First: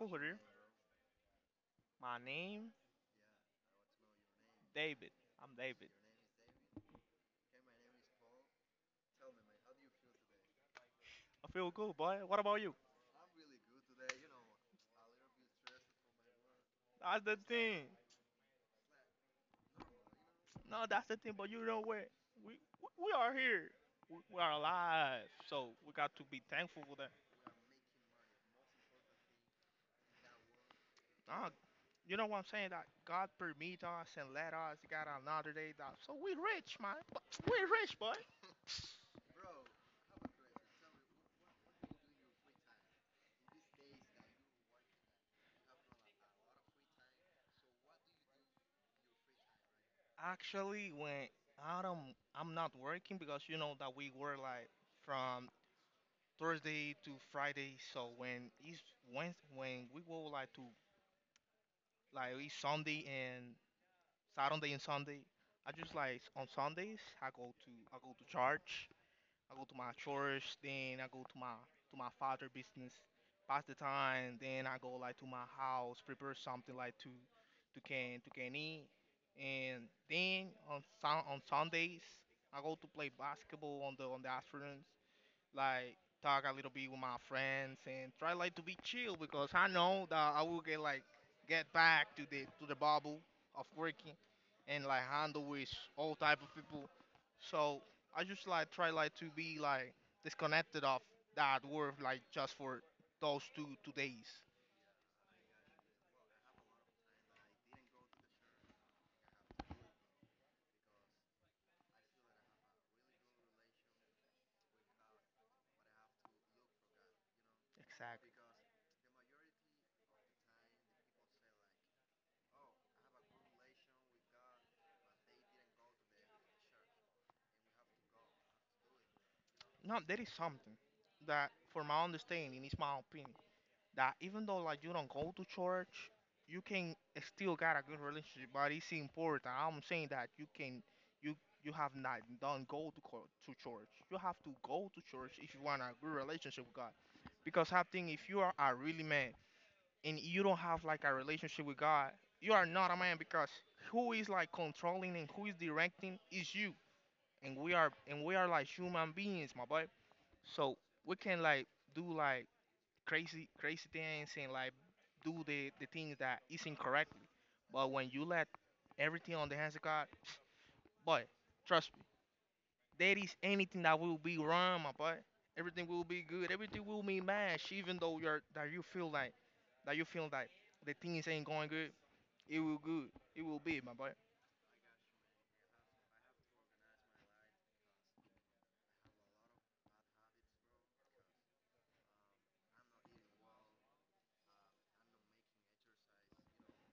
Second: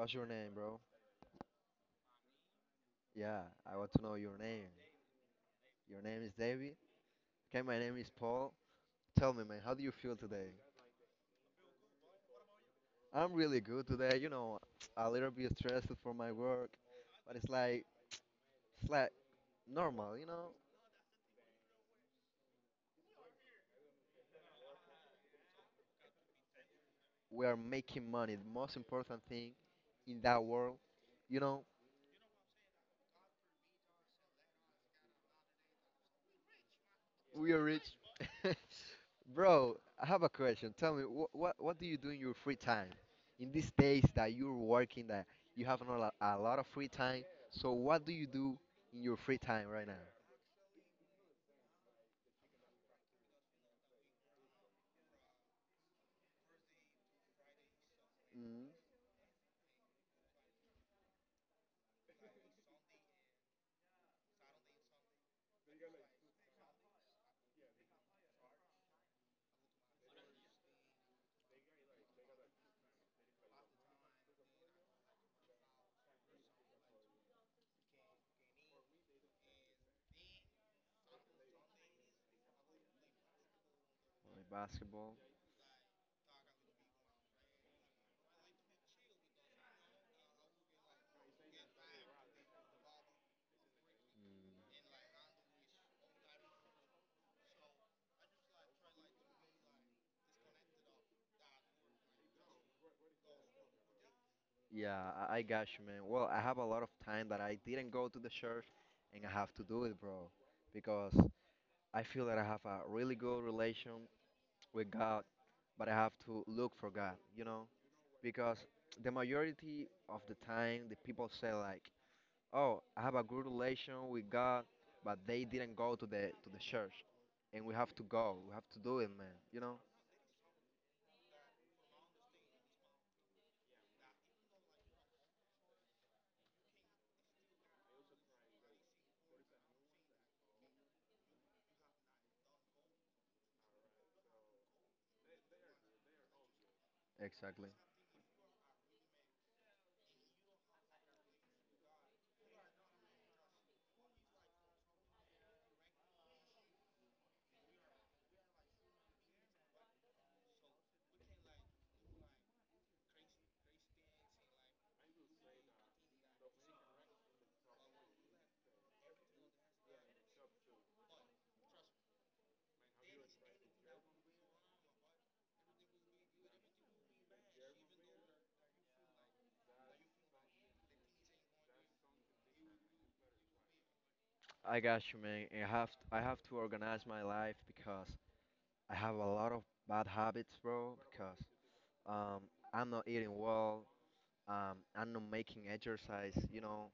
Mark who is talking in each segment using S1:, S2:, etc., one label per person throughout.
S1: could
S2: What's
S1: hear
S2: your
S1: you.
S2: name, bro?
S1: My name,
S2: Yeah, I want to know your name.
S1: David. I'm David.
S2: Your name is David? Okay, my name is Paul. Tell me, man, how do you feel today?
S1: I feel good, boy. What about you?
S2: I'm really good today. You know, a little bit stressed for my work,
S1: That's the
S2: but it's like
S1: thing.
S2: it's like normal. You know,
S1: No, that's the thing. But you know what? We we are here. We are alive. So we got to be thankful for that.
S2: we are making money. The most important thing in that world, you
S1: Nah,
S2: know.
S1: you know what I'm saying? That God permit us and let us got another day. That so we rich, man. But
S2: We
S1: we
S2: are rich.
S1: rich, boy.
S2: Bro, I have a question. Tell me, what do you do in your free time? In these days that you're working, that you have not a lot of free time. So what do you do in your free time right now?
S1: Actually, when Adam, I'm not working because you know that we were like from Thursday to Friday. So when
S2: Mm,
S1: it's Wednesday, when we go like to like it's Sunday and Saturday and Sunday, I just like on Sundays I go to church, I go to my church, then I go to my father business, pass the time, then I go like to my house, prepare something like to to can eat, and then on Sundays I go to play basketball on the
S2: play
S1: afternoons
S2: basketball.
S1: like talk a little bit with my friends and try like to be chill because I know that I will get like get back to the bubble of working and like handle with all type of people. So I just like try like to be like disconnected of that work like just for those two two days.
S2: Yeah, I got you, man. Well, I have a lot of time that I didn't go to the church, and I have to do it, bro, because I feel that I have a really good relation with God, but I have to look for God, you know?
S1: Exactly.
S2: Because the majority of the time the people say like, oh, I have a good relation with God, but they didn't go to the church, and we have to go, we have to do it, man, you know.
S1: No, that is something that for my understanding is my opinion. That even though like you don't go to church, you can still got a good relationship. But it's important. I'm saying that you can you you have not done go to to church. You have to go to church if you want a good relationship with God.
S2: Exactly.
S1: Because I think if you are a really man and you don't have like a relationship with God, you are not a man because who is like controlling and who is directing is you. And we are like human beings, my boy. So we can like do like crazy crazy things and like do the things that is incorrectly. But when you let everything on the hands of God, boy, trust me, there is anything that will be wrong, my boy. Everything will be good. Everything will be matched, even though you're that you feel like that you feel like the things ain't going good. It will good. It will be, my boy.
S2: I got you, man. I have I have to organize my life because I have a lot of bad habits, bro, because um I'm not eating well. I'm not making exercise, you know.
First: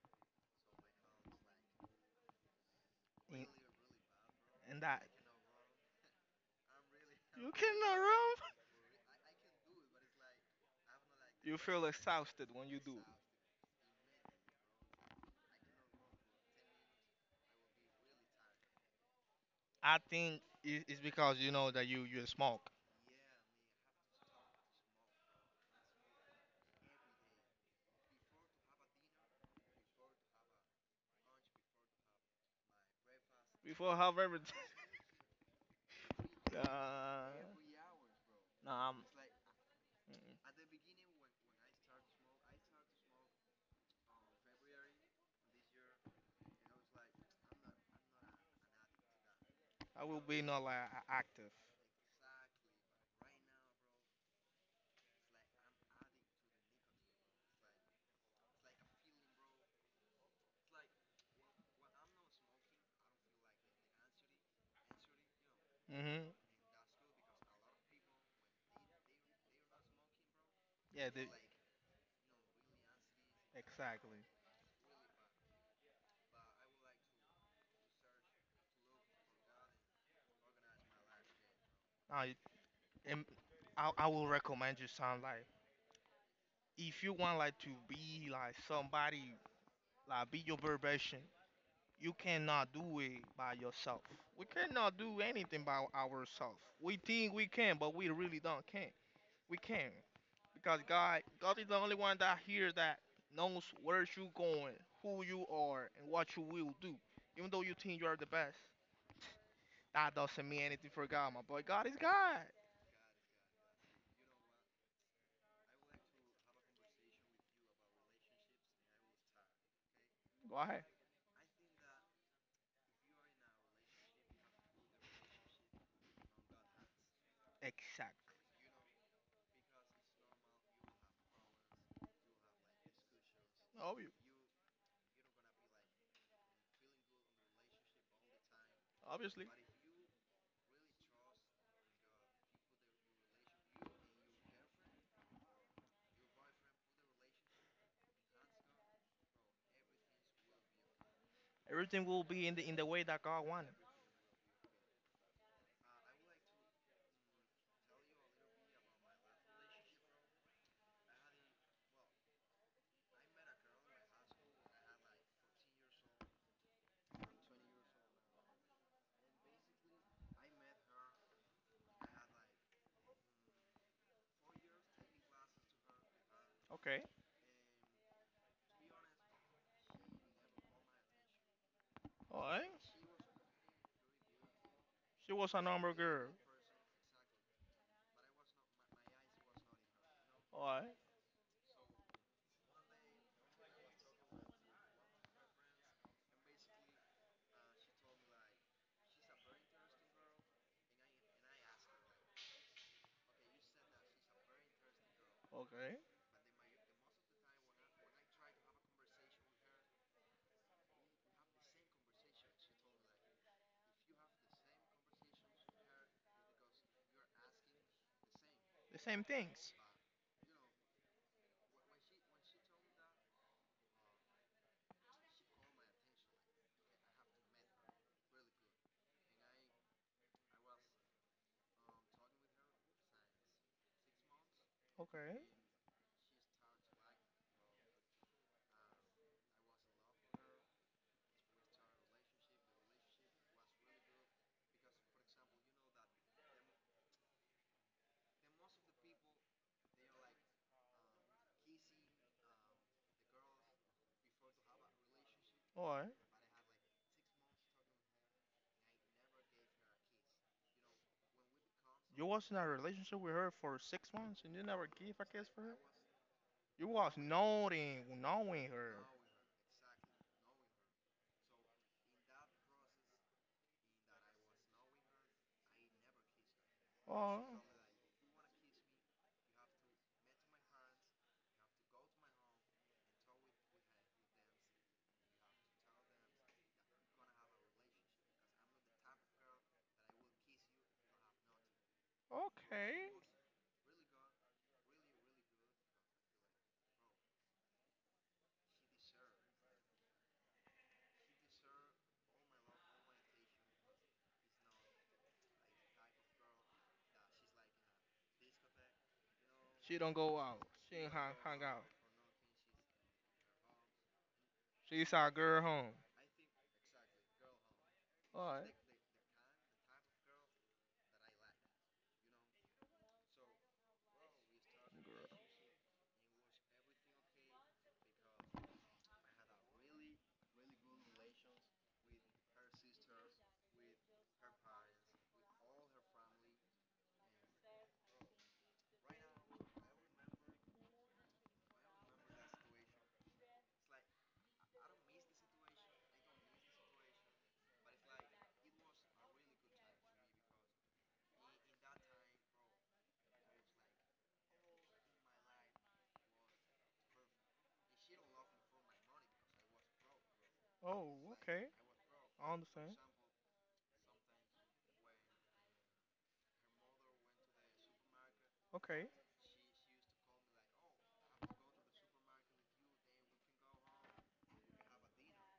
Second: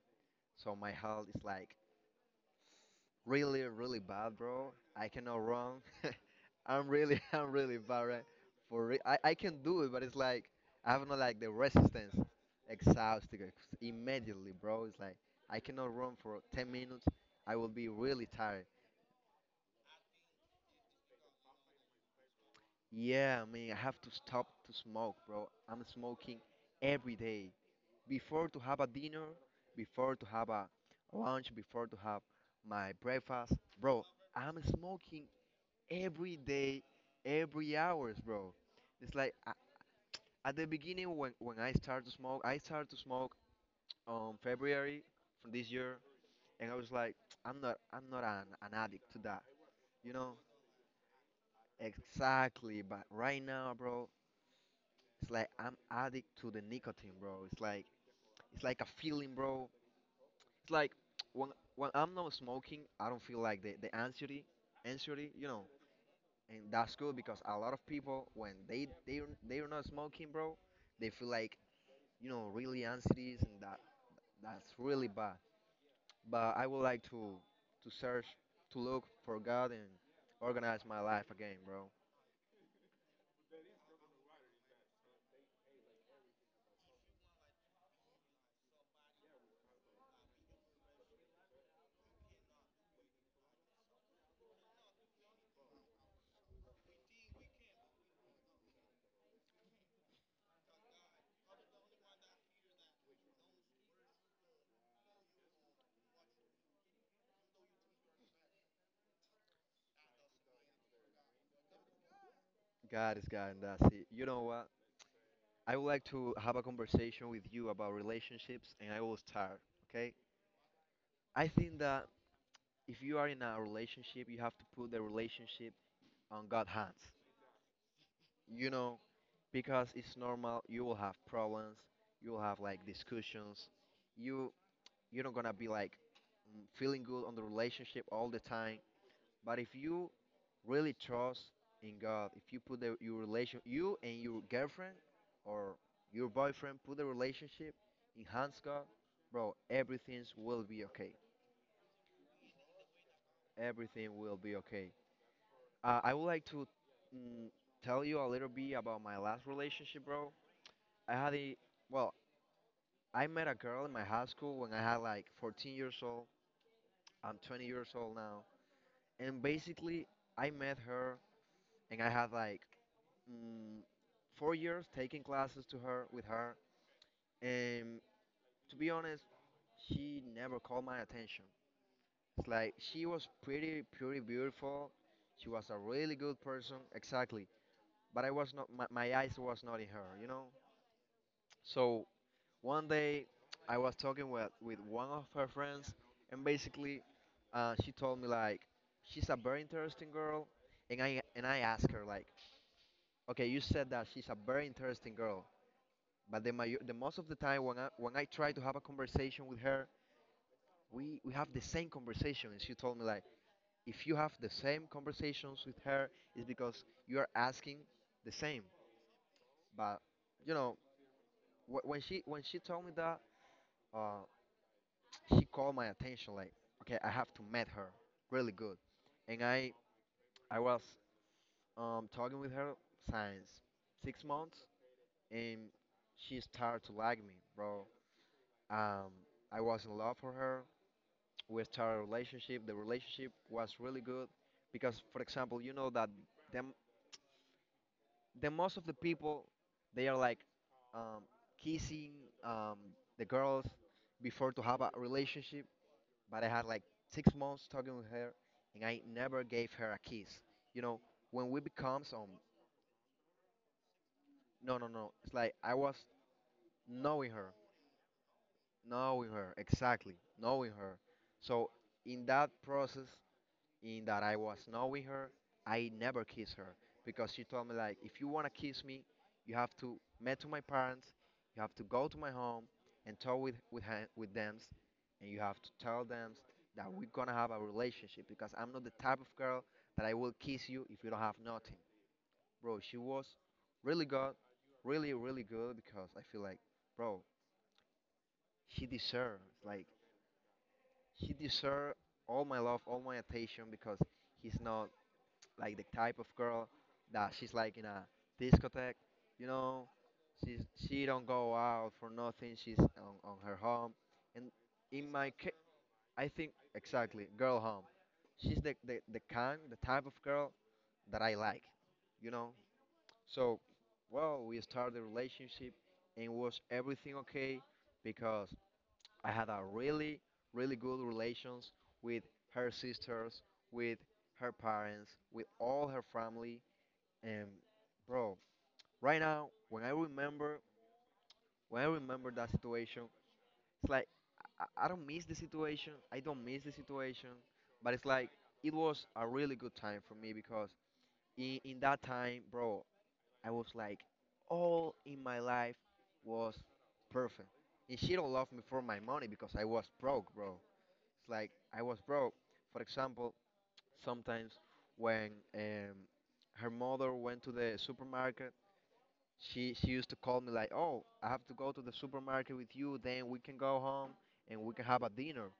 S2: So my health is like
S1: And,
S2: really really bad, bro.
S1: and that
S2: I cannot run. I'm really
S1: you
S2: I'm really
S1: cannot
S2: bad, right?
S1: run.
S2: For I, can do it, but it's like I have not like the
S1: You feel
S2: resistance.
S1: exhausted when you do.
S2: Exhausted, immediately, bro. It's like I cannot run for 10 minutes. I will be really tired.
S1: I think it's because you know that you smoke.
S2: Yeah, I mean, I have to stop to smoke, bro. I'm smoking every day before to have a dinner, before to have a lunch, before to have my breakfast,
S1: Before,
S2: bro.
S1: however,
S2: I'm smoking every day,
S1: Uh,
S2: every hours, bro.
S1: no, I'm.
S2: It's like at
S1: mm,
S2: the beginning when I started to smoke, I started to smoke on February from this year, and I was like, I'm not an addict to that,
S1: I
S2: you
S1: will
S2: know?
S1: be not like active.
S2: Exactly, but right now, bro, it's like I'm addict to the nicotine, bro. It's like a feeling, bro. It's like when I'm not smoking, I don't feel like the anxiety, anxiety, you know.
S1: Mhm.
S2: And that's good because a lot of people when they, they're not smoking, bro,
S1: Yeah.
S2: they feel like, you know, really anxieties, and that,
S1: Exactly.
S2: that's really bad. But I would like to search, to look for God and organize my life again, bro.
S1: I am. I will recommend you some like if you want like to be like somebody like be your very version, you cannot do it by yourself. We cannot do anything by ourselves. We think we can, but we really don't can. We can. Because God is the only one that hears that, knows where you're going, who you are, and what you will do. Even though you think you are the best, that doesn't mean anything for God, my boy. God is God.
S2: God is God, and that's it. You know what? I would like to have a conversation with you about relationships, and I will start. Okay?
S1: Go ahead.
S2: I think that if you are in a relationship, you have to put the relationship on God's hands.
S1: Exactly.
S2: You know, because it's normal, you will have problems, you will have like discussions,
S1: Obvious.
S2: you, you're not gonna be like, mm, feeling good on the relationship all the time,
S1: Obviously,
S2: but if you really trust in God, if you put the, your relation, you and your girlfriend or your boyfriend, put the relationship in hands God, bro, everything will be okay.
S1: everything will be in the way that God wanted.
S2: Everything will be okay. I would like to, mm, tell you a little bit about my last relationship, bro. I had a, well, I met a girl in my high school when I had like 14 years old. I'm 20 years old now. And basically, I met her and I had like, mm, 4 years taking classes to her with her.
S1: Okay.
S2: And to be honest, she never called my attention.
S1: All
S2: It's
S1: right.
S2: like she was pretty, pretty beautiful.
S1: She
S2: She
S1: was a
S2: was a
S1: normal
S2: really
S1: girl.
S2: good person, exactly. But I was not, my eyes was not in her, you know.
S1: All right.
S2: So one day, I was talking with one of her friends, and basically, she told me like, she's a very interesting girl, and I asked her like, okay, you said that she's a very interesting girl,
S1: Okay.
S2: but the the most of the time when I try to have a conversation with her, we have the same conversation, and she told me like, if you have the same conversations with her, it's because you are asking the same.
S1: The same things.
S2: But you know, when she told me that. Uh, She called my attention like, okay, I have to meet her really good. And I was talking with her since 6 months,
S1: Okay.
S2: and she started to like me, bro. Um, I was in love for her. We started a relationship. The relationship was really good because, for example, you know that the, the most of the people, they are like, um, kissing, um, the girls before to have a relationship,
S1: All right.
S2: but I had like 6 months talking with her, and I never gave her a kiss. You know, when we become some,
S1: You was in a relationship with her for 6 months and you
S2: no,
S1: never
S2: no, no.
S1: give a
S2: It's
S1: kiss
S2: like
S1: for
S2: I
S1: her.
S2: was
S1: You was
S2: knowing her,
S1: noting, knowing her.
S2: knowing her, exactly, knowing her. So in that process, in that I was knowing her, I never kissed her because
S1: Oh,
S2: she told me like, if you wanna kiss me, you have to meet to my parents, you have to go to my home and talk with with them, and you have to tell them that we're gonna have a relationship because I'm not the type of girl that I will kiss you if you don't have nothing, bro. She
S1: okay.
S2: was really good, really really good, because I feel like, bro, she deserves like she deserves all my love, all my attention, because he's not like the type of girl that she's like in a discotheque, you know.
S1: She don't go
S2: She's,
S1: out. She
S2: she
S1: ain't
S2: don't
S1: hang,
S2: go
S1: hang out.
S2: out for nothing. She's on her home, and in
S1: She's
S2: my
S1: our
S2: case,
S1: girl home.
S2: I think exactly girl home. She's
S1: Alright.
S2: the kind, the type of girl that I like, you know. So, well, we started the relationship, and was everything okay? Because I had a really really good relations with her sisters, with her parents, with all her family, and bro, right now when I remember that situation, it's like I don't miss the situation. I don't miss the situation, but it's like it was a really good time for me, because in that time, bro, I was like, all in my life was perfect. And she don't love me for my money, because I was broke, bro.
S1: Oh,
S2: It's like
S1: okay.
S2: I was broke.
S1: I
S2: For
S1: understand.
S2: example, sometimes when, her mother went to the supermarket,
S1: Okay.
S2: she used to call me like, "Oh, I have to go to the supermarket with you. Then we can go home and we can have a dinner."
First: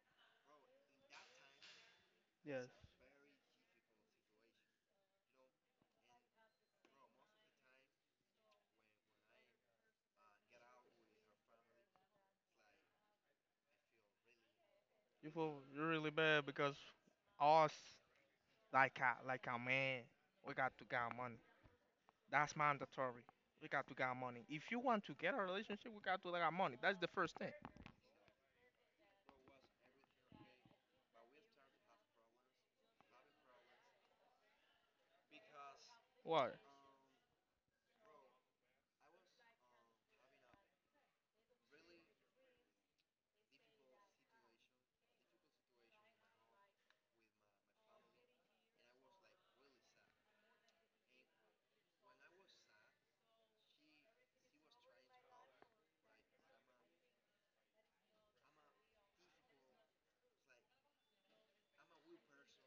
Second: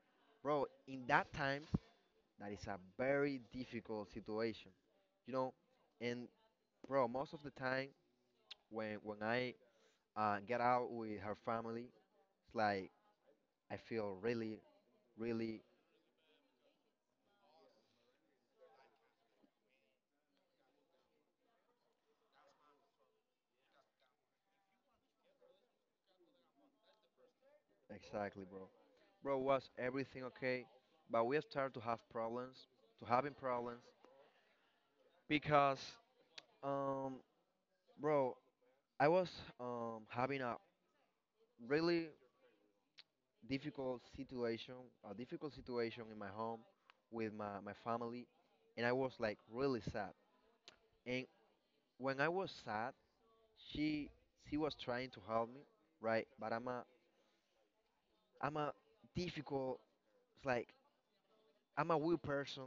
S2: Bro, in that times, that is
S1: Yes.
S2: a very difficult situation, you know. And bro, most of the time when I, get out with her family, it's like I feel really,
S1: You feel
S2: really,
S1: you really bad because us, like a man, we got to get money. That's mandatory. We got to get money. If you want to get a relationship, we got to get money. That's the first thing.
S2: exactly, bro. Bro, was everything okay? But we start to have problems, to having problems, because
S1: Why?
S2: um, bro, I was, having a really difficult situation, a difficult situation in my home with my family, and I was like really sad. And when I was sad, she she was trying to help me, right? But I'm a difficult, it's like I'm a weird person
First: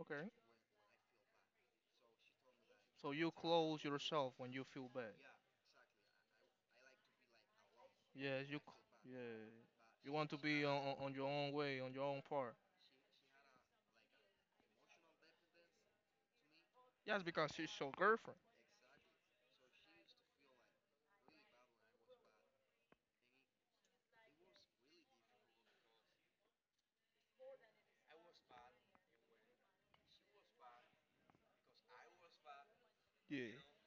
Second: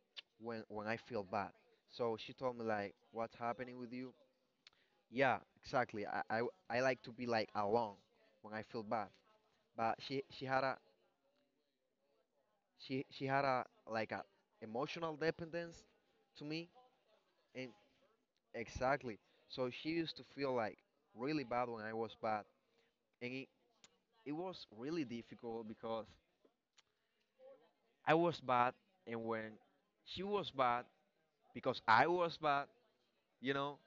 S1: Okay.
S2: when I feel bad. So she told me like,
S1: So you
S2: what's happening
S1: close
S2: with you?
S1: yourself when you feel bad.
S2: Yeah, exactly. I like to be like alone
S1: Yes.
S2: when I feel bad.
S1: Yeah.
S2: But
S1: You want to
S2: she
S1: be
S2: had a,
S1: on your own way, on your own part.
S2: she had a like a emotional dependence to me,
S1: Just because she's
S2: and
S1: your girlfriend.
S2: exactly, so she used to feel like really bad when I was bad, and it was really difficult because I was bad, and when she was bad because I was bad, you
S1: Yeah.
S2: know,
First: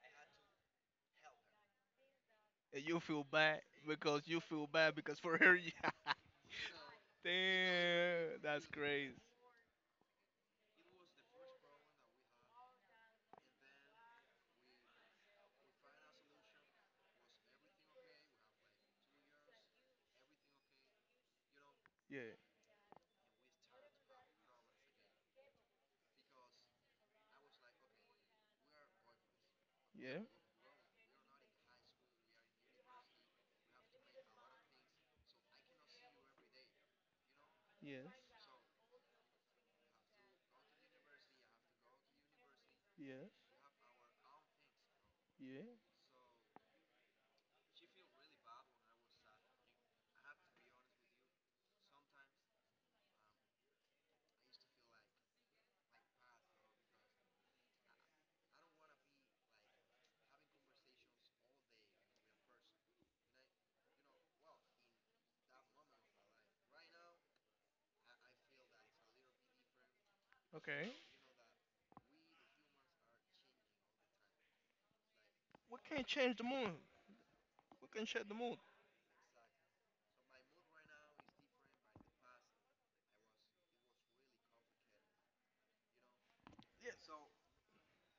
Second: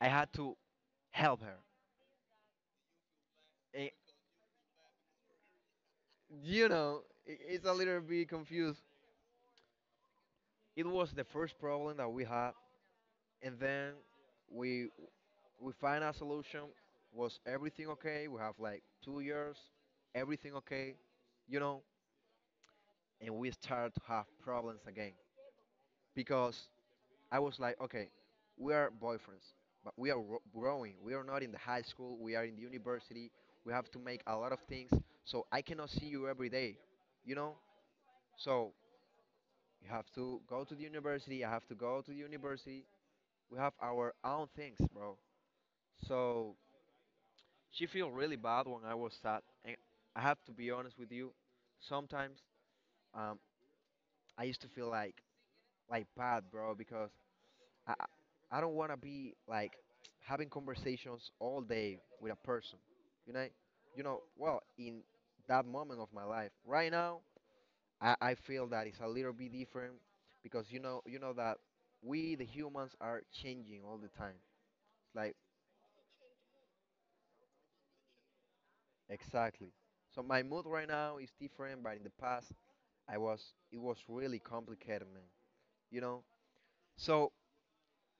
S2: I had to help her.
S1: And you feel bad
S2: And
S1: because for her, yeah.
S2: you know, it's a little bit
S1: Damn, that's
S2: confused.
S1: crazy.
S2: It was the first problem that we had, and then we we find a solution. Was everything okay? We have like 2 years, everything okay, you know,
S1: Yeah.
S2: and we start to have problems again, because I was like, okay, we are boyfriends, but we are
S1: Yeah.
S2: growing. We are not in the high school. We are in the university. We have to make a lot of things. So I cannot see you every day, you know.
S1: Yes.
S2: So you have to go to the university. I have to go to the university.
S1: Yes.
S2: We have our own things, bro.
S1: Yeah.
S2: So she feel really bad when I was sad, and I have to be honest with you. Sometimes, um, I used to feel like bad, bro, because I don't wanna be like having conversations all day with a person, you know, you know. Well, in that moment of my life, right now, I feel that it's a little bit different because
S1: Okay.
S2: you know that we the humans are changing all the time. Like
S1: We can't change the mood. We can change the mood.
S2: exactly. So my mood right now is different, but in the past. I was it was really complicated, man. You know? So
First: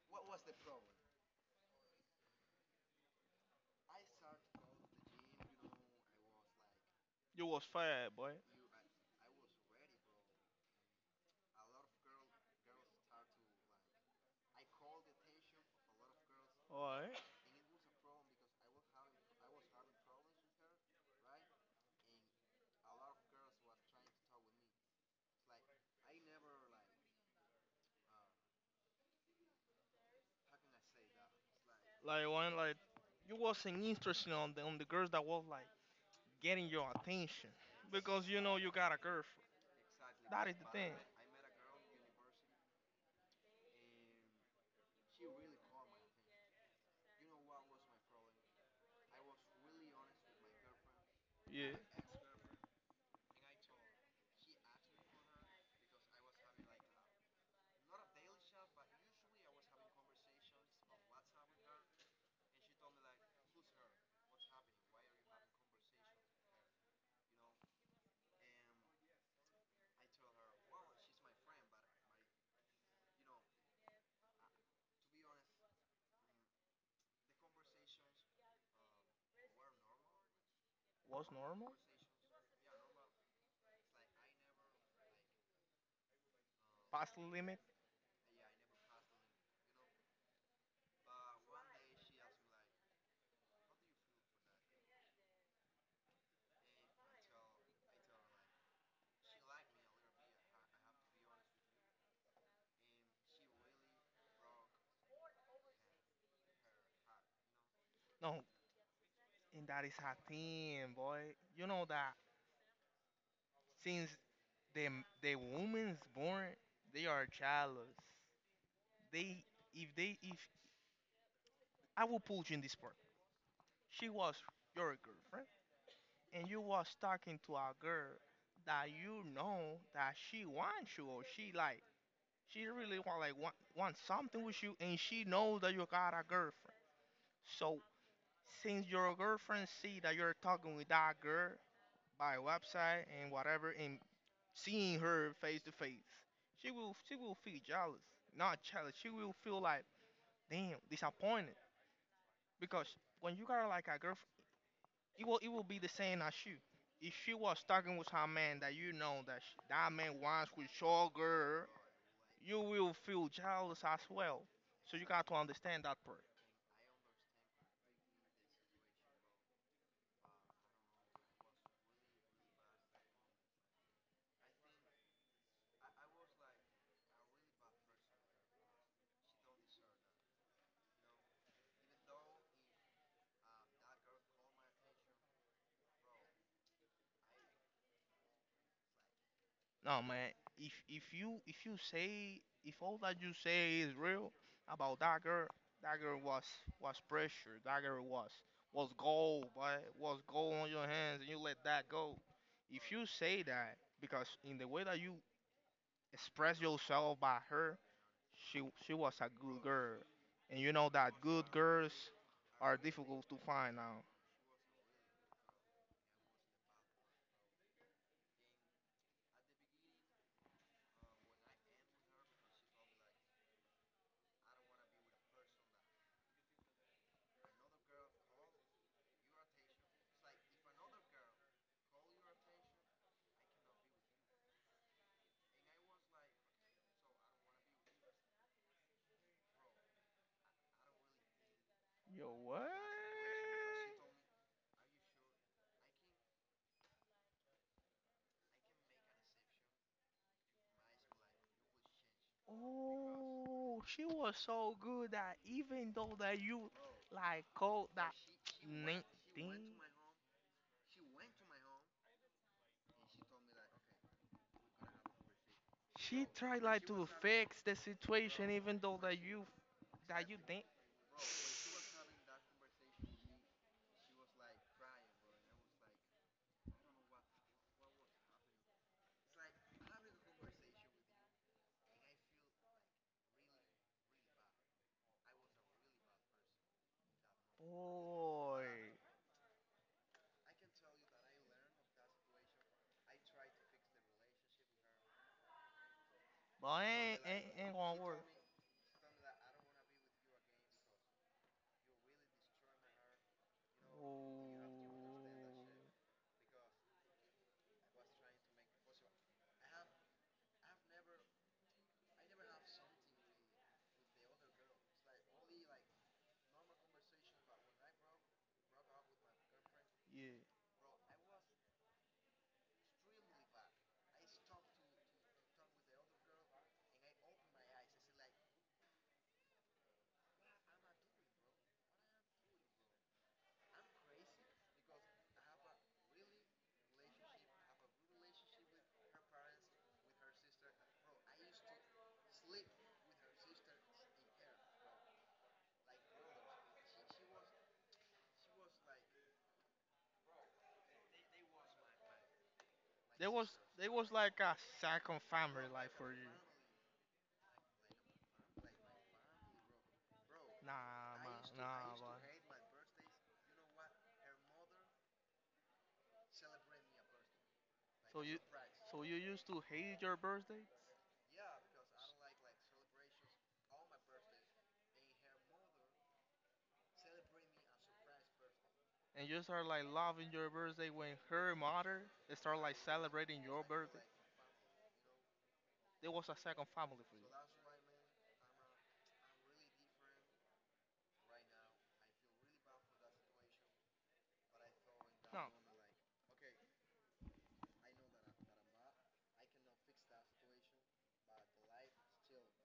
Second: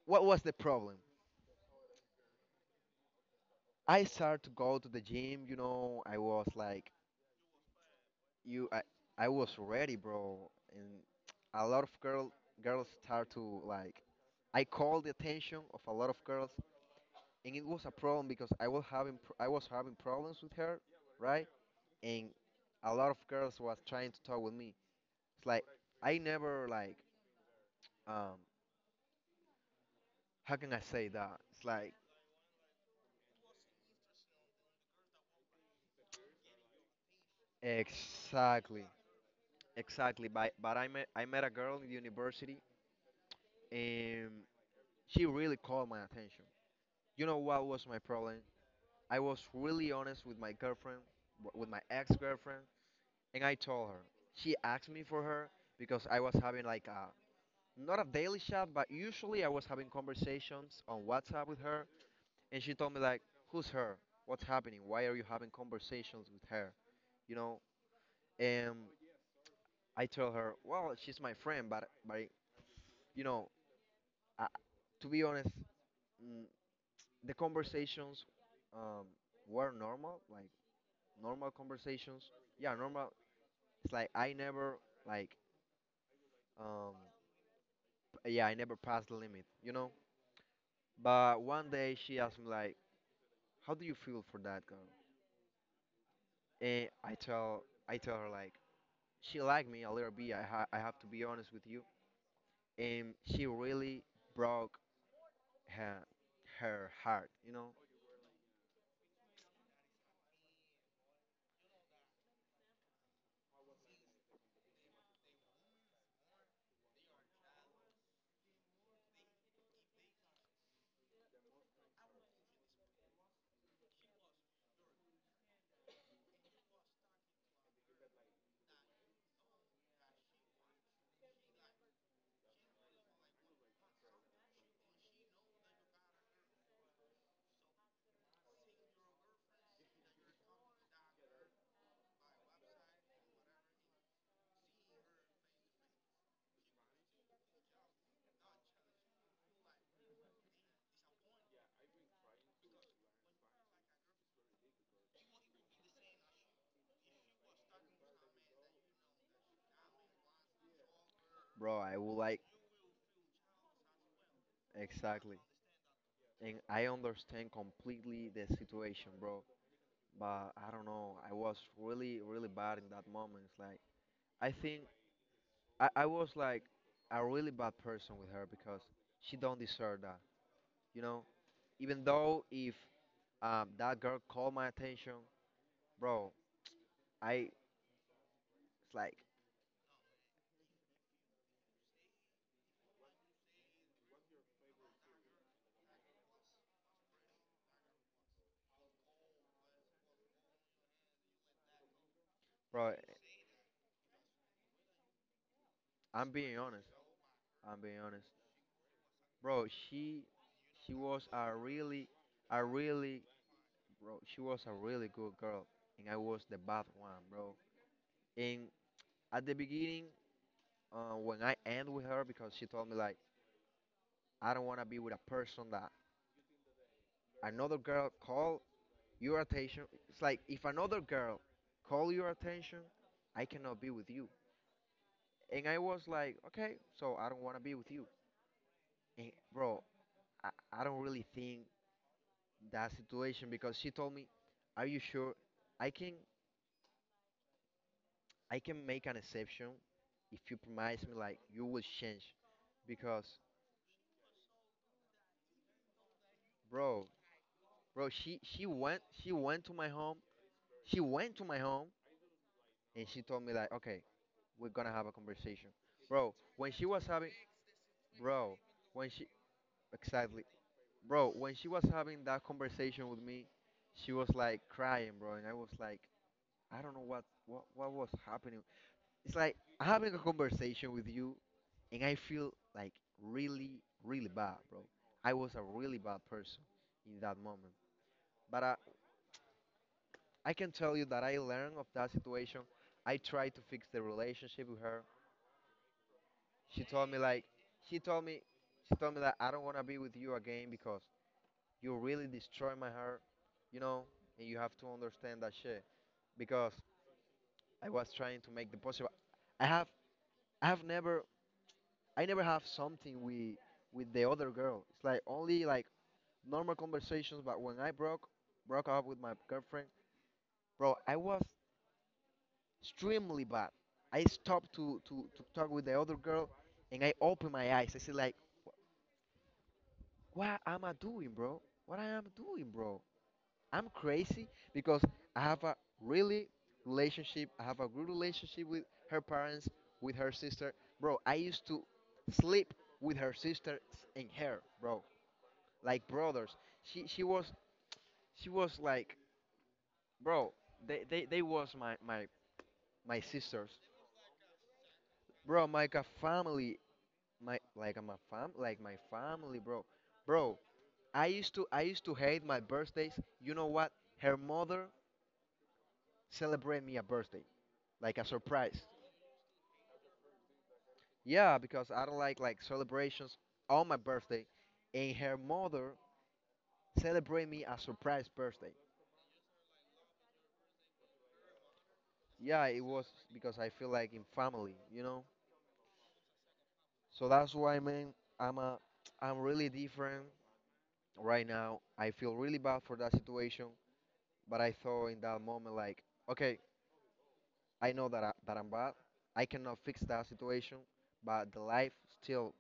S2: what was the problem? I started to go to the gym, you know, I was like
S1: You was fire, boy.
S2: you I was ready, bro. And a lot of girl girls start to like I called the attention of a lot of girls
S1: Alright.
S2: and it was a problem because I was having I was having problems with her, right? And a lot of girls was trying to talk with me. It's like I never like um how can I say that? It's like
S1: Like one, like you wasn't interested on the girls that was like getting your attention because you know you
S2: exactly.
S1: got a girlfriend.
S2: Exactly,
S1: That
S2: but
S1: is the
S2: but I
S1: thing.
S2: met I met a girl in university, and she really caught my attention. You know what was my problem? I was really honest with my girlfriend, with
S1: Yeah.
S2: my ex-girlfriend, and I told her. She asked me for her because I was having like a not a daily chat, but usually I was having conversations on WhatsApp with her, and she told me like, "Who's her? What's happening? Why are you having conversations with her?" You know, and I told her, "Well, she's my friend, but you know." uh, to be honest, mm, the conversations um, were normal, like
S1: Was
S2: normal
S1: normal?
S2: conversations. Yeah, normal. It's like I never like um,
S1: Past the limit?
S2: yeah, I never passed the limit, you know. But one day she asked me like, "How do you feel for that girl?" And I tell her like, she liked me a little bit. I have to be honest with you, and she really broke her her heart, you know,
S1: No, and that is a thing, boy. You know that since the the woman's born, they are jealous. They if I will put you in this part. She was your girlfriend, and you was talking to a girl that you know that she wants you, or she like she really want like want something with you, and she knows that you got a girlfriend. So since your girlfriend see that you're talking with that girl by website and whatever, and seeing her face to face, she will feel jealous, not jealous. She will feel like damn disappointed because when you got like a girlfriend, it will be the same as you. If she was talking with her man that you know that she, that man wants with your girl,
S2: bro. I would like
S1: you will feel jealous as well. So you got to
S2: exactly.
S1: understand that part.
S2: And I understand completely the situation, bro. But I don't know. I was really, really bad in that moment. It's like I think I was like a really bad person with her because she don't deserve that. You know, even though if that girl called my attention, bro, I it's like,
S1: No, man. If you if you say if all that you say is real about that girl was pressure. That girl was gold, but was gold on your hands, and you let that go. If
S2: bro,
S1: you say that because in the way that you
S2: I'm being
S1: express
S2: honest.
S1: yourself by her,
S2: I'm being honest,
S1: she she was a good
S2: bro.
S1: girl, and you know
S2: She
S1: that
S2: was
S1: good girls
S2: a
S1: are
S2: really,
S1: difficult to find now.
S2: bro. She was a really good girl, and I was the bad one, bro. And at the beginning when I end with her because she told me like I don't want to be with a person that another girl call your attention. It's like if another girl call your attention, I cannot be with you. And I was like, okay, so I don't want to be with you. And bro, I, I don't really think
S1: Yo, what?
S2: that situation because she told me, are you sure? I can I can make an exception if you promise me like you will change because
S1: Oh, she was so good that even though that you
S2: bro
S1: like called
S2: bro,
S1: that
S2: she
S1: name
S2: went she
S1: thing,
S2: went to my home. She went to my home and she told me like, okay, we're gonna have a conversation,
S1: she
S2: bro.
S1: tried
S2: When
S1: like
S2: she
S1: to
S2: was having,
S1: fix the situation
S2: bro,
S1: even though
S2: when she
S1: that you
S2: exactly,
S1: think
S2: bro, when she was having that conversation with me, she was like crying, bro, and I was like, I don't know what was happening. It's like I'm having a conversation with you, and I feel like really really bad, bro. I was a really bad person in that moment,
S1: boy,
S2: but I can tell you that I learned of that situation. I tried to fix the relationship with her.
S1: but
S2: She told
S1: ain't
S2: me
S1: ain't,
S2: like
S1: ain't gonna
S2: she
S1: work.
S2: told me she told me that I don't want to be with you again because you really destroy my heart, you know, and you have to understand that
S1: Oh,
S2: shit because I was trying to make the possible. I have I have never I never have something with the other girl. It's like only like normal conversations, but when I broke up with my girlfriend,
S1: yeah.
S2: bro, I was extremely bad. I stopped to talk with the other girl and I opened my eyes. I said like what am I doing, bro? What I am doing, bro? I'm crazy because I have a really relationship. I have a good relationship with her parents, with her sister, bro. I used to sleep with her sisters and her, bro, like brothers. She was she was like, bro, they was my my
S1: There was
S2: sisters,
S1: there was like a second family
S2: bro. I'm
S1: like
S2: like a
S1: for you.
S2: family, my like I'm a fam like my family, bro, bro.
S1: Nah, man, nah,
S2: I used to
S1: man.
S2: hate my birthdays. You know what? Her mother celebrate me a birthday, like
S1: So
S2: a
S1: you
S2: surprise.
S1: used to hate your birthday?
S2: Yeah, because I don't like celebrations on my birthday, and her mother celebrate me a surprise birthday.
S1: And you start like loving your birthday when her mother start
S2: Yeah,
S1: like
S2: it was
S1: celebrating
S2: because
S1: your
S2: I feel
S1: birthday.
S2: like in family, you know.
S1: There was a second family for you.
S2: So that's why, man, I'm really different right now. I feel really bad for that situation, but I thought in that
S1: No,
S2: moment like, okay, I know that that I'm bad. I cannot fix that situation, but the life still,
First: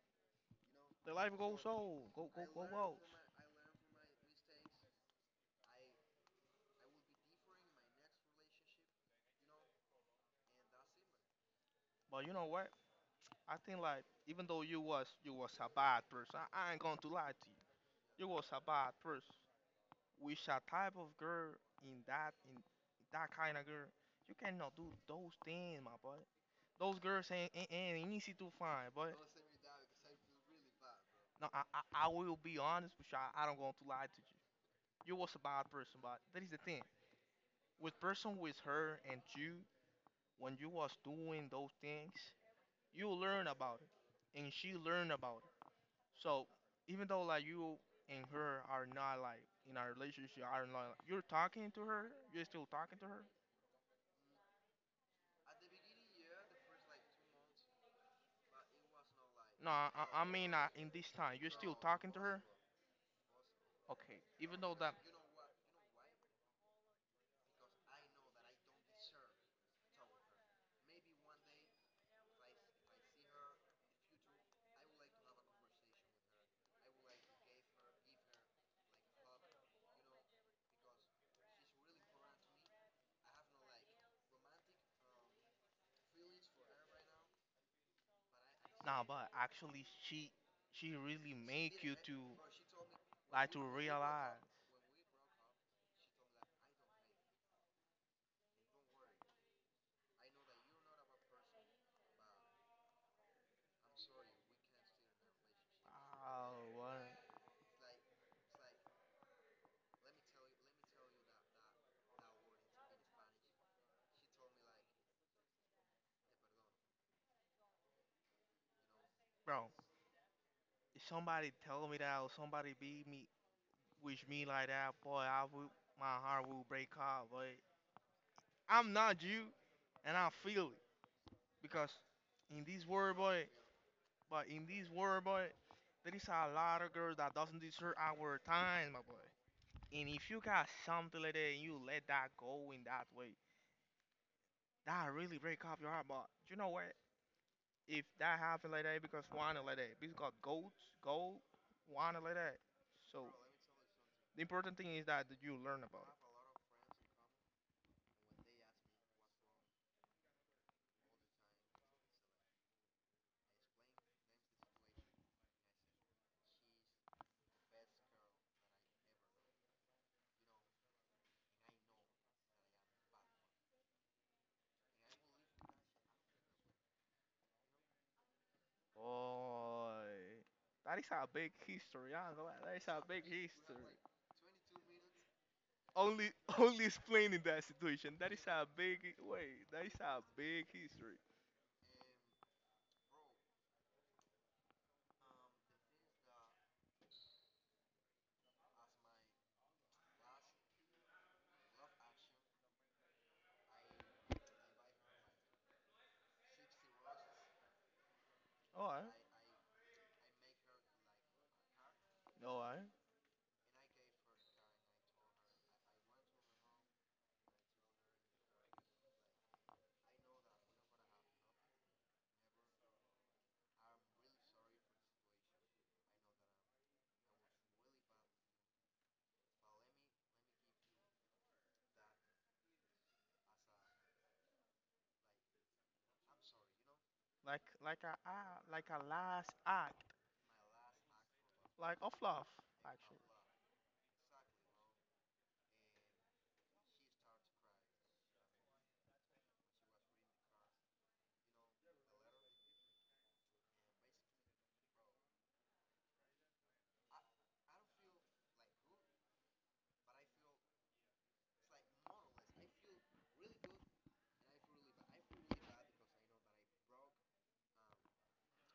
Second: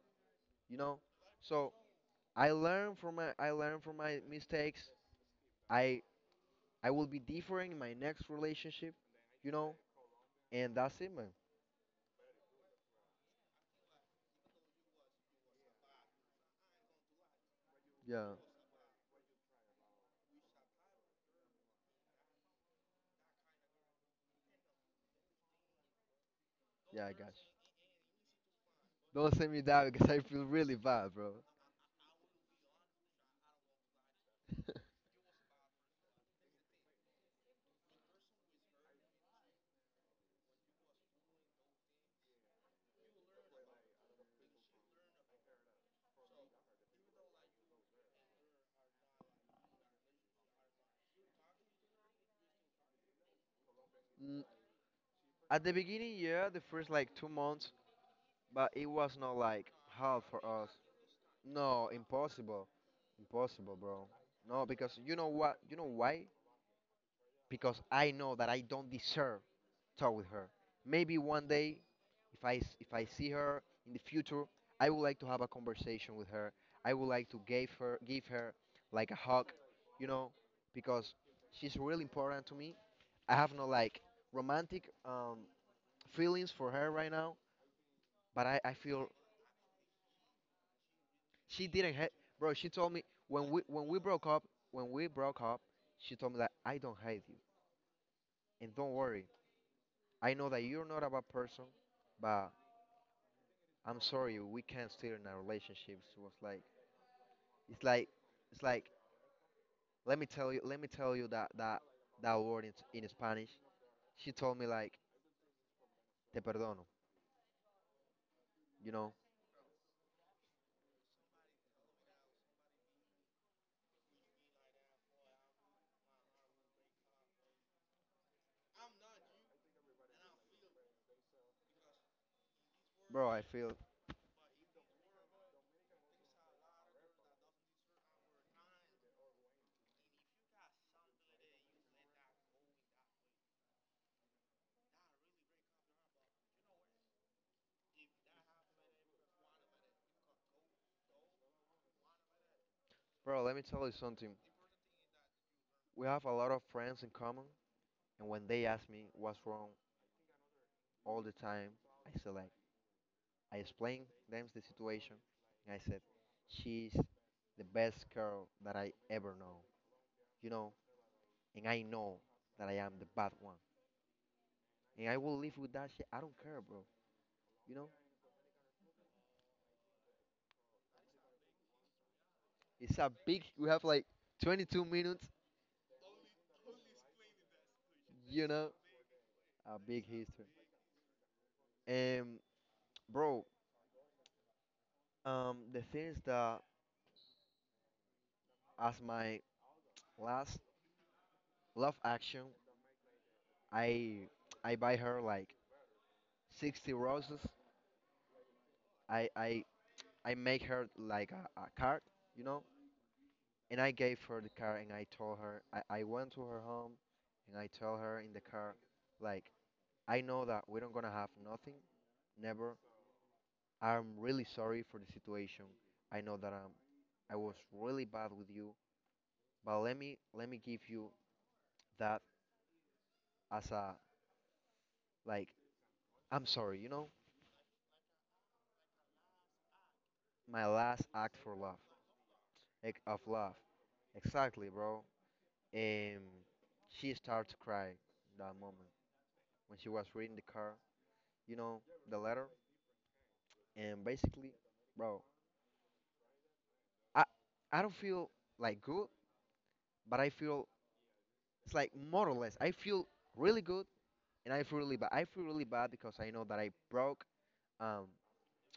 S2: you know.
S1: the life goes
S2: So
S1: on, go go go goes.
S2: I learn from my mistakes. I I will be different in my next relationship, you know. And that's it, man.
S1: But you know what? I think like even though you was a bad person, I ain't going to lie to you. You
S2: Yeah,
S1: was a bad person. With a type of girl in that kind of girl, you cannot do those things, my boy. Those
S2: yeah, I
S1: girls
S2: got
S1: ain't easy to find, but.
S2: you. Don't send me that because I feel really bad, bro.
S1: No, I will be honest with you. I don't going to lie to you. You was a bad person, but that is the thing. With person with her and you, when you was doing those things, you learn about it, and she learn about it. So even though like you and her are not like in our relationship, are not like, you're talking to her, you're still talking to her.
S2: Mm, at the beginning, yeah, the first like 2 months, but it was not like
S1: No, I,
S2: hard
S1: I
S2: for
S1: mean
S2: us.
S1: in this time, you're still no,
S2: No,
S1: talking to her.
S2: impossible, impossible, bro.
S1: Okay, even
S2: No,
S1: though
S2: because
S1: that.
S2: you know what? You know why? Because I know that I don't deserve talk with her. Maybe one day, if if I see her in the future, I would like to have a conversation with her. I would like to give her like a hug, you know, because she's really important to me. I have no like romantic feelings for her right now, but I
S1: Nah,
S2: feel
S1: but actually, she really
S2: she
S1: make
S2: didn't
S1: you
S2: hate.
S1: to
S2: Bro, she told me
S1: like to
S2: when we broke up,
S1: realize.
S2: when we broke up, she told me that I don't hate you and don't worry. I know that you're not a bad person, but I'm sorry, we can't stay in our relationships. It was like,
S1: Oh, what,
S2: it's like, it's like. Let me tell you, let me tell you that that word in Spanish. She told me like, te perdono. You know,
S1: bro? If somebody tell me that or somebody beat me, wish me like that, boy, I would my heart will break out. But I'm not you, and I feel it because in this world,
S2: bro, I
S1: boy,
S2: feel,
S1: but in this world, boy, there is a lot of girls that doesn't deserve our time, my boy. And if you got something like that and you let that go in that way, that really break up your heart. But you know what? If that happen like that, it because wine like that. Because got goats, gold, wine like that. So
S2: bro. Let me tell you something.
S1: the important thing is that you learn
S2: We
S1: about it.
S2: have a lot of friends in common, and when they ask me what's wrong all the time, I say like, I explain them the situation, and I said, she's the best girl that I ever know. You know, and I know that I am the bad one. And I will live with that shit. I don't care, bro. You know,
S1: Boy, that is a big history. I ain't gonna lie. That is
S2: it's
S1: a
S2: a
S1: big
S2: big. We
S1: history.
S2: have like 22 minutes.
S1: Only, only explaining that situation. That is
S2: You
S1: a
S2: know,
S1: big way.
S2: a
S1: That is
S2: big
S1: a
S2: history.
S1: big history.
S2: And bro, the thing is that as my last love action, I I buy her like 60 roses.
S1: All right,
S2: I I I make her like a card, you
S1: all
S2: know,
S1: right.
S2: and I gave her the card and I told her I went to her home and I told her in the car like I know that we don't gonna have nothing never I'm really sorry for the situation. I know that I was really bad with you, but let me give you that as a like I'm sorry, you know,
S1: Like, like a last act,
S2: my last act for love,
S1: like of love,
S2: like of
S1: actually.
S2: love. Exactly, bro. Um, she started to cry in that moment when she was reading the car, you know, the letter, and basically, bro, I I don't feel like good, but I feel it's like more or less I feel really good and I feel really bad. I feel really bad because I know that I broke um,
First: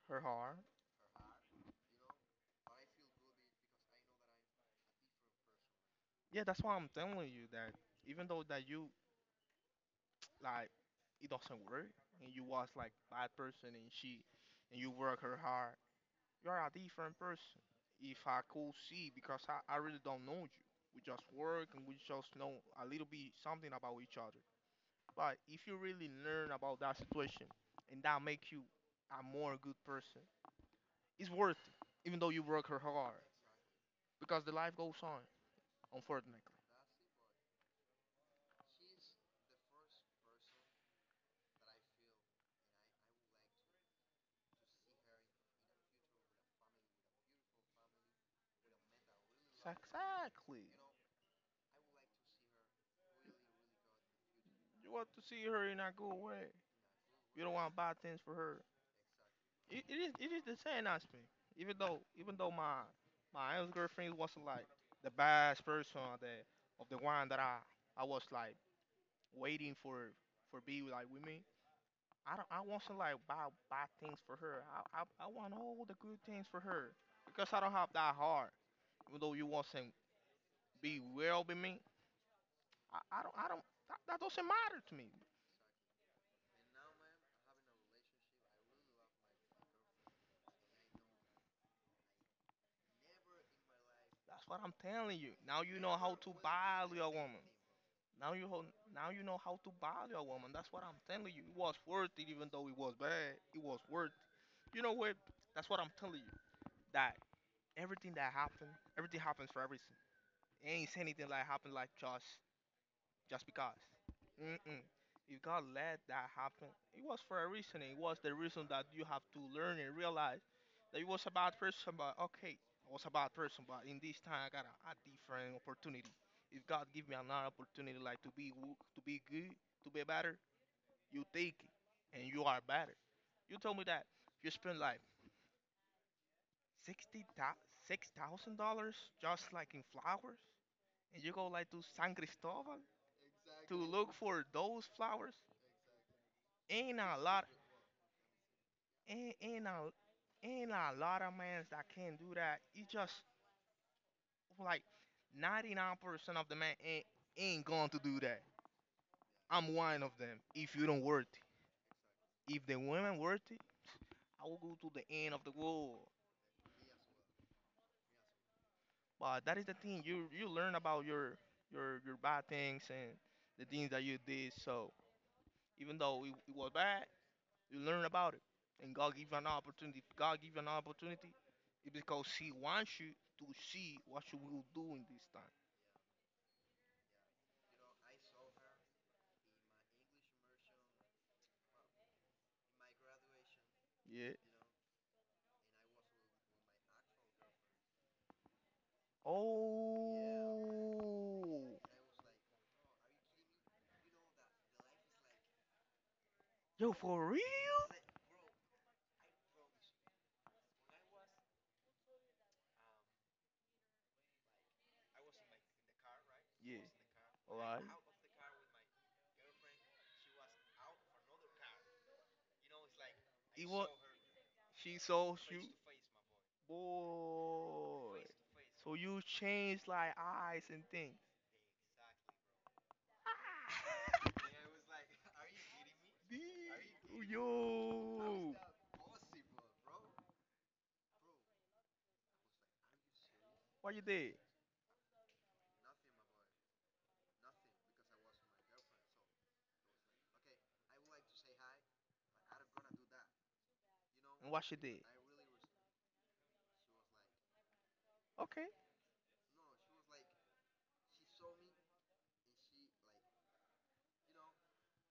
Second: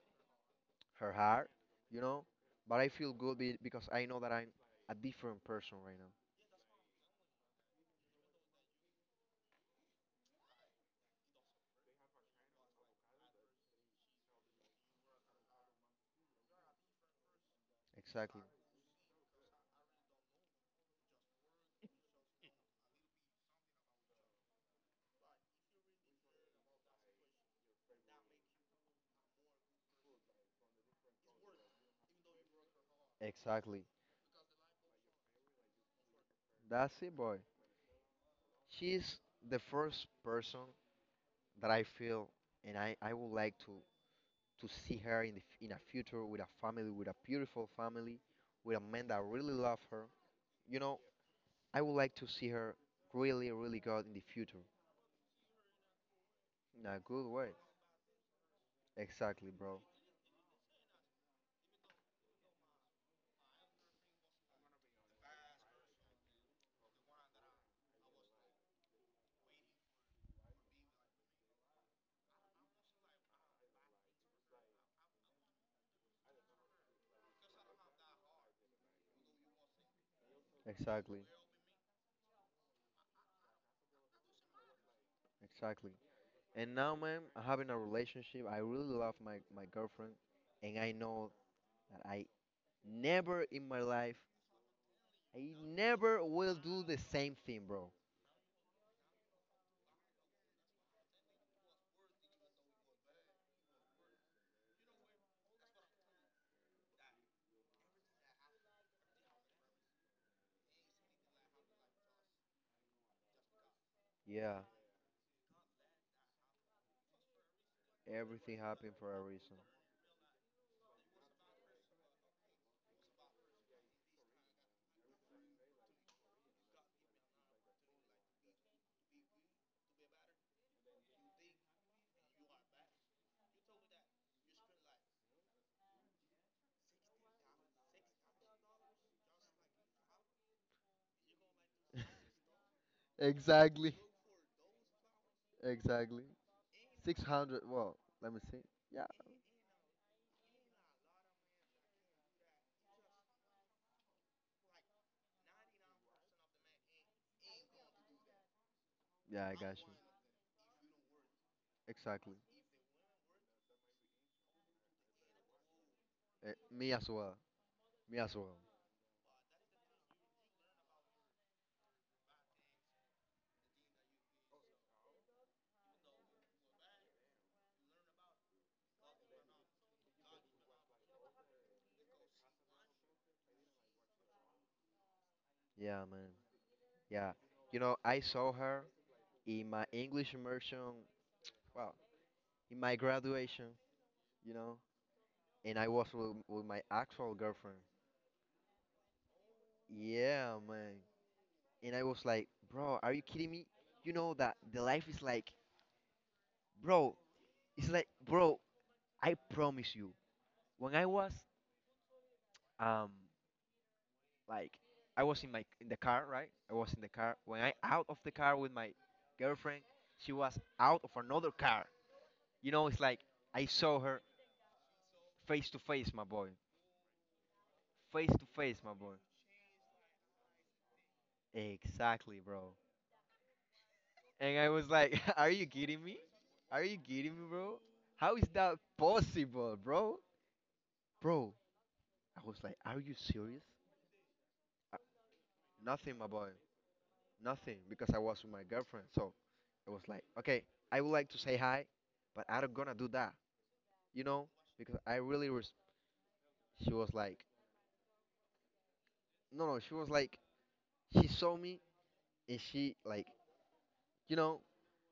S1: Her heart.
S2: her heart, you know. But I feel good because I know that I'm a different person right now.
S1: Yeah, that's why I'm telling you that even though that you like it doesn't work and you was like bad person and she and you work her hard, you're a different person. If I
S2: Exactly,
S1: could see because I really don't know you. We just work and we just know a little bit something about each other. But if you really learn about that situation and that make you a more good person, it's worth it, even though you work her hard.
S2: exactly.
S1: Because the life goes on, unfortunately.
S2: That's it, boy. She's the first person that I feel, and I would like to see her in the, in a future with a family, with a beautiful family, with a man that really love her.
S1: Exactly.
S2: You know, I would like to see her really, really good in the future
S1: You want to see her and not go away.
S2: in a good
S1: You
S2: way.
S1: don't want to buy things for her.
S2: Exactly, bro.
S1: It is the same aspect. Even though my ex girlfriend was like the best person of the one that I was like waiting for be like with me. I wasn't like buy things for her. I want all the good things for her because I don't have that heart. Even though you wasn't be
S2: Exactly.
S1: well with me, I don't that, that doesn't matter to me.
S2: Exactly. And now, man, having a relationship, I really love my, my girlfriend, and I know that I never in my life,
S1: That's what I'm telling you.
S2: I
S1: Now you know how
S2: never
S1: to
S2: will do
S1: bother
S2: the
S1: your
S2: same
S1: woman.
S2: thing, bro.
S1: Now you know how to bother your woman. That's what I'm telling you. It was worth it, even though it was bad. It was worth. It. You know what? That's what I'm telling you. That everything that happened, everything happens for everything. It ain't anything like happened like just because.
S2: Yeah,
S1: Mm-mm. You can't let that happen. It was for a reason. It was the
S2: everything
S1: reason that
S2: happened
S1: you
S2: for a
S1: have to
S2: reason.
S1: learn and realize that it was a bad person, but okay, I was a bad person, but in this time I got a different opportunity. If God give me another opportunity, like to be good, to be better, you take it, and you are better. You told me that you spend like $66,000 just like in flowers, and you go like to San Cristobal to
S2: Exactly,
S1: look for those flowers.
S2: exactly.
S1: Ain't a lot,
S2: 600, well, let me see. Yeah,
S1: ain't a lot of mans that can do that. You just like 99% of the men ain't going to do that.
S2: yeah, I
S1: I'm
S2: got you.
S1: one of them. If you don't worth it,
S2: Exactly.
S1: if the women worth it, I will go to the end of the world.
S2: Eh, me as well. Me as well.
S1: But that is the thing you learn about your bad things and the things that you did. So even though it was bad, you learn about it, and God give you an opportunity. If God give you an opportunity, it's because He wants you to see what you will do in this time.
S2: Yeah, man. Yeah. You know, I saw her in my English immersion, well, in my graduation,
S1: Yeah.
S2: you know. And I was with my actual girlfriend. Yeah, man.
S1: Oh.
S2: And I was like, bro, are you kidding me? You know that the life is like,
S1: Yo,
S2: bro,
S1: for real?
S2: it's like, bro, I promise you. When I was, um, like, I was in my in the car, right? I
S1: Yeah.
S2: was in the car. When I
S1: Alright.
S2: out of the car with my girlfriend, she was out of another car. You know, it's like I
S1: It was.
S2: saw her
S1: She saw you.
S2: face to face, my boy.
S1: Boy.
S2: Face to face, my
S1: So
S2: boy.
S1: you changed like eyes and things.
S2: Exactly, bro. And I was like, are you kidding me? Are you kidding me, bro? How is
S1: Yo.
S2: that possible, bro? Bro, I was like, are you serious?
S1: What you did?
S2: Uh, nothing, my boy. Nothing. Because I was with my girlfriend. So I was like, okay, I would like to say hi, but I do not gonna do that, you know?
S1: And what she
S2: Because
S1: did?
S2: I really she was like,
S1: Okay.
S2: No, no, she was like, she saw me and she, like, you know,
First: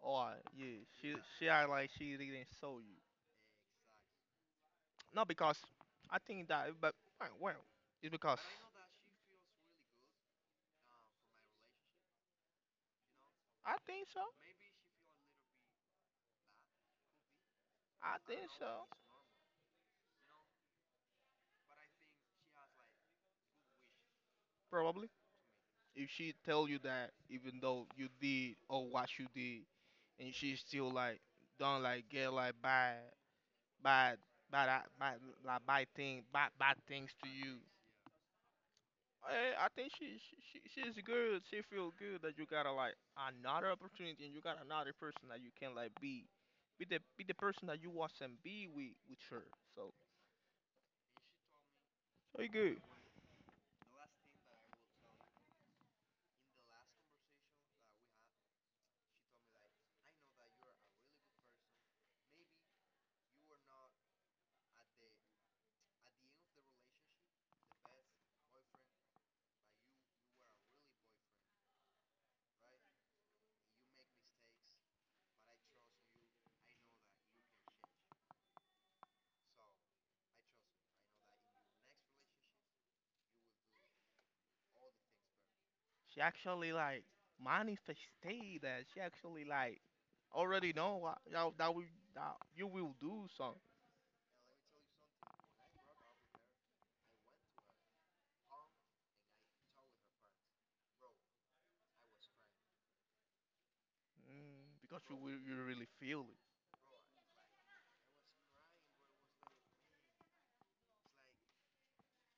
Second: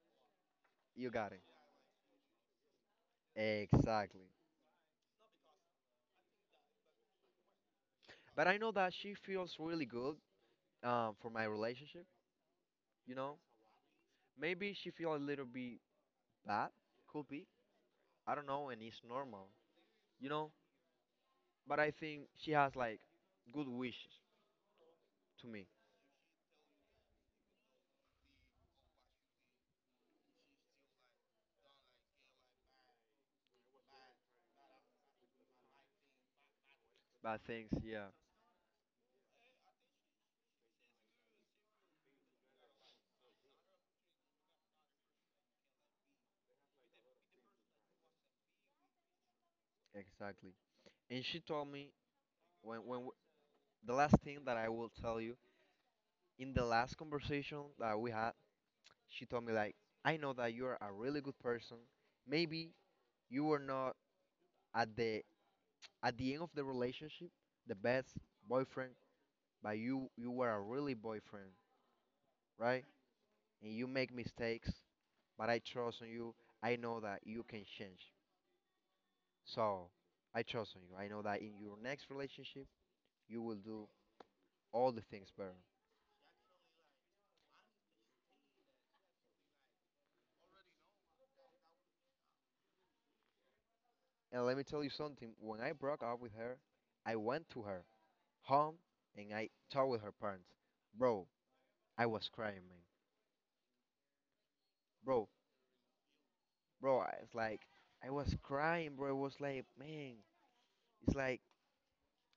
S1: Or yeah,
S2: you
S1: she
S2: got it.
S1: she act like she didn't saw you.
S2: Exactly.
S1: Not because I think that, but well, it's because
S2: But I know that she feels really good for my relationship, you know?
S1: I think so.
S2: Maybe she feel a little bit bad. Could be.
S1: I
S2: I don't
S1: think
S2: know, and
S1: so.
S2: it's normal, you know. But I think she has like good wishes
S1: Probably.
S2: to me.
S1: If she tell you that, even though you did or what you did, and she still like don't like get like bad, bad, like bad thing, bad things to
S2: But
S1: you.
S2: thanks, yeah,
S1: I think she's good. She feel good that you gotta like another opportunity and you got another person that you can like be the person that you was and be with her. So
S2: exactly. And she told me
S1: so you good.
S2: when when w- the last thing that I will tell you in the last conversation that we had, she told me like, I know that you are a really good person. Maybe you were not at the at the end of the relationship the best boyfriend, but you were a really boyfriend, right? And you make mistakes but I trust on you. I know that you can change. So I trust on you. I know that in your next relationship, you will do all the things better.
S1: She actually like manifested that she actually like already know what that, that we that you will do. So
S2: And let me tell you something when I broke up with her, I went to her home and I talked with her parents. Bro, I was crying, man.
S1: mm, because you
S2: Bro,
S1: will you really feel it.
S2: it's like, I was crying, bro. It was like, man, it's like,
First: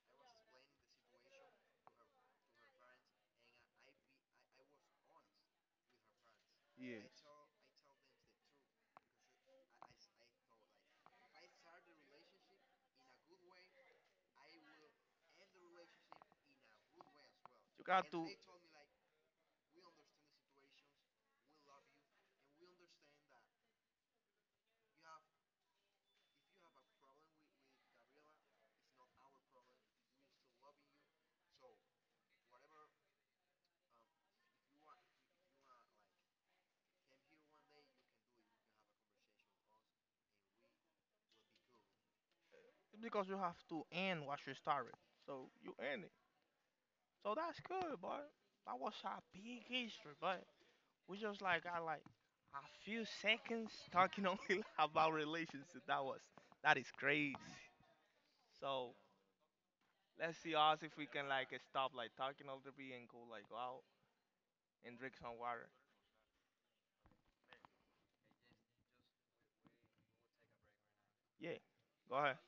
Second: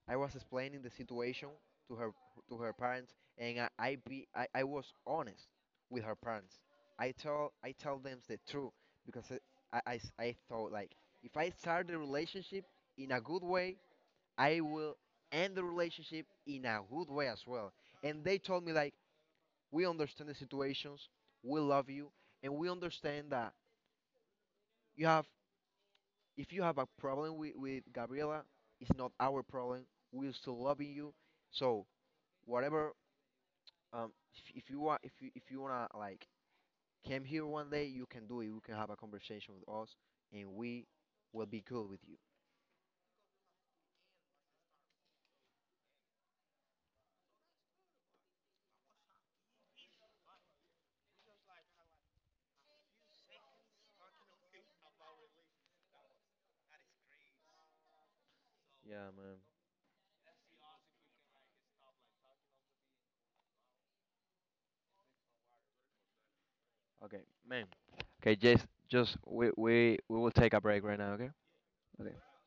S2: I was explaining the situation to her to her parents, and I was honest with her parents.
S1: Yes,
S2: I tell them the truth because I thought like if I start the relationship in a good way, I will end the relationship in a good way as well.
S1: you got
S2: And
S1: to
S2: they told me like we understand the situations, we love you, and we understand that you have if you have a problem with Gabriela, it's not our problem. We're still loving you. So whatever um, if you want, if you wanna like come here one day, you can do it. You can have a conversation with us, and we will be good with you.
S1: because you have to end what you started. So you end it. So that's good, boy. That was a big history, but we just like got like a few seconds talking only about relationship. That is crazy. So
S2: Yeah, man.
S1: let's see us if we can like stop like talking all the bit and go like go out and drink some water.
S2: Okay, man. Okay, just we will take a break right now. Okay.
S1: Yeah,
S2: Okay.
S1: go ahead.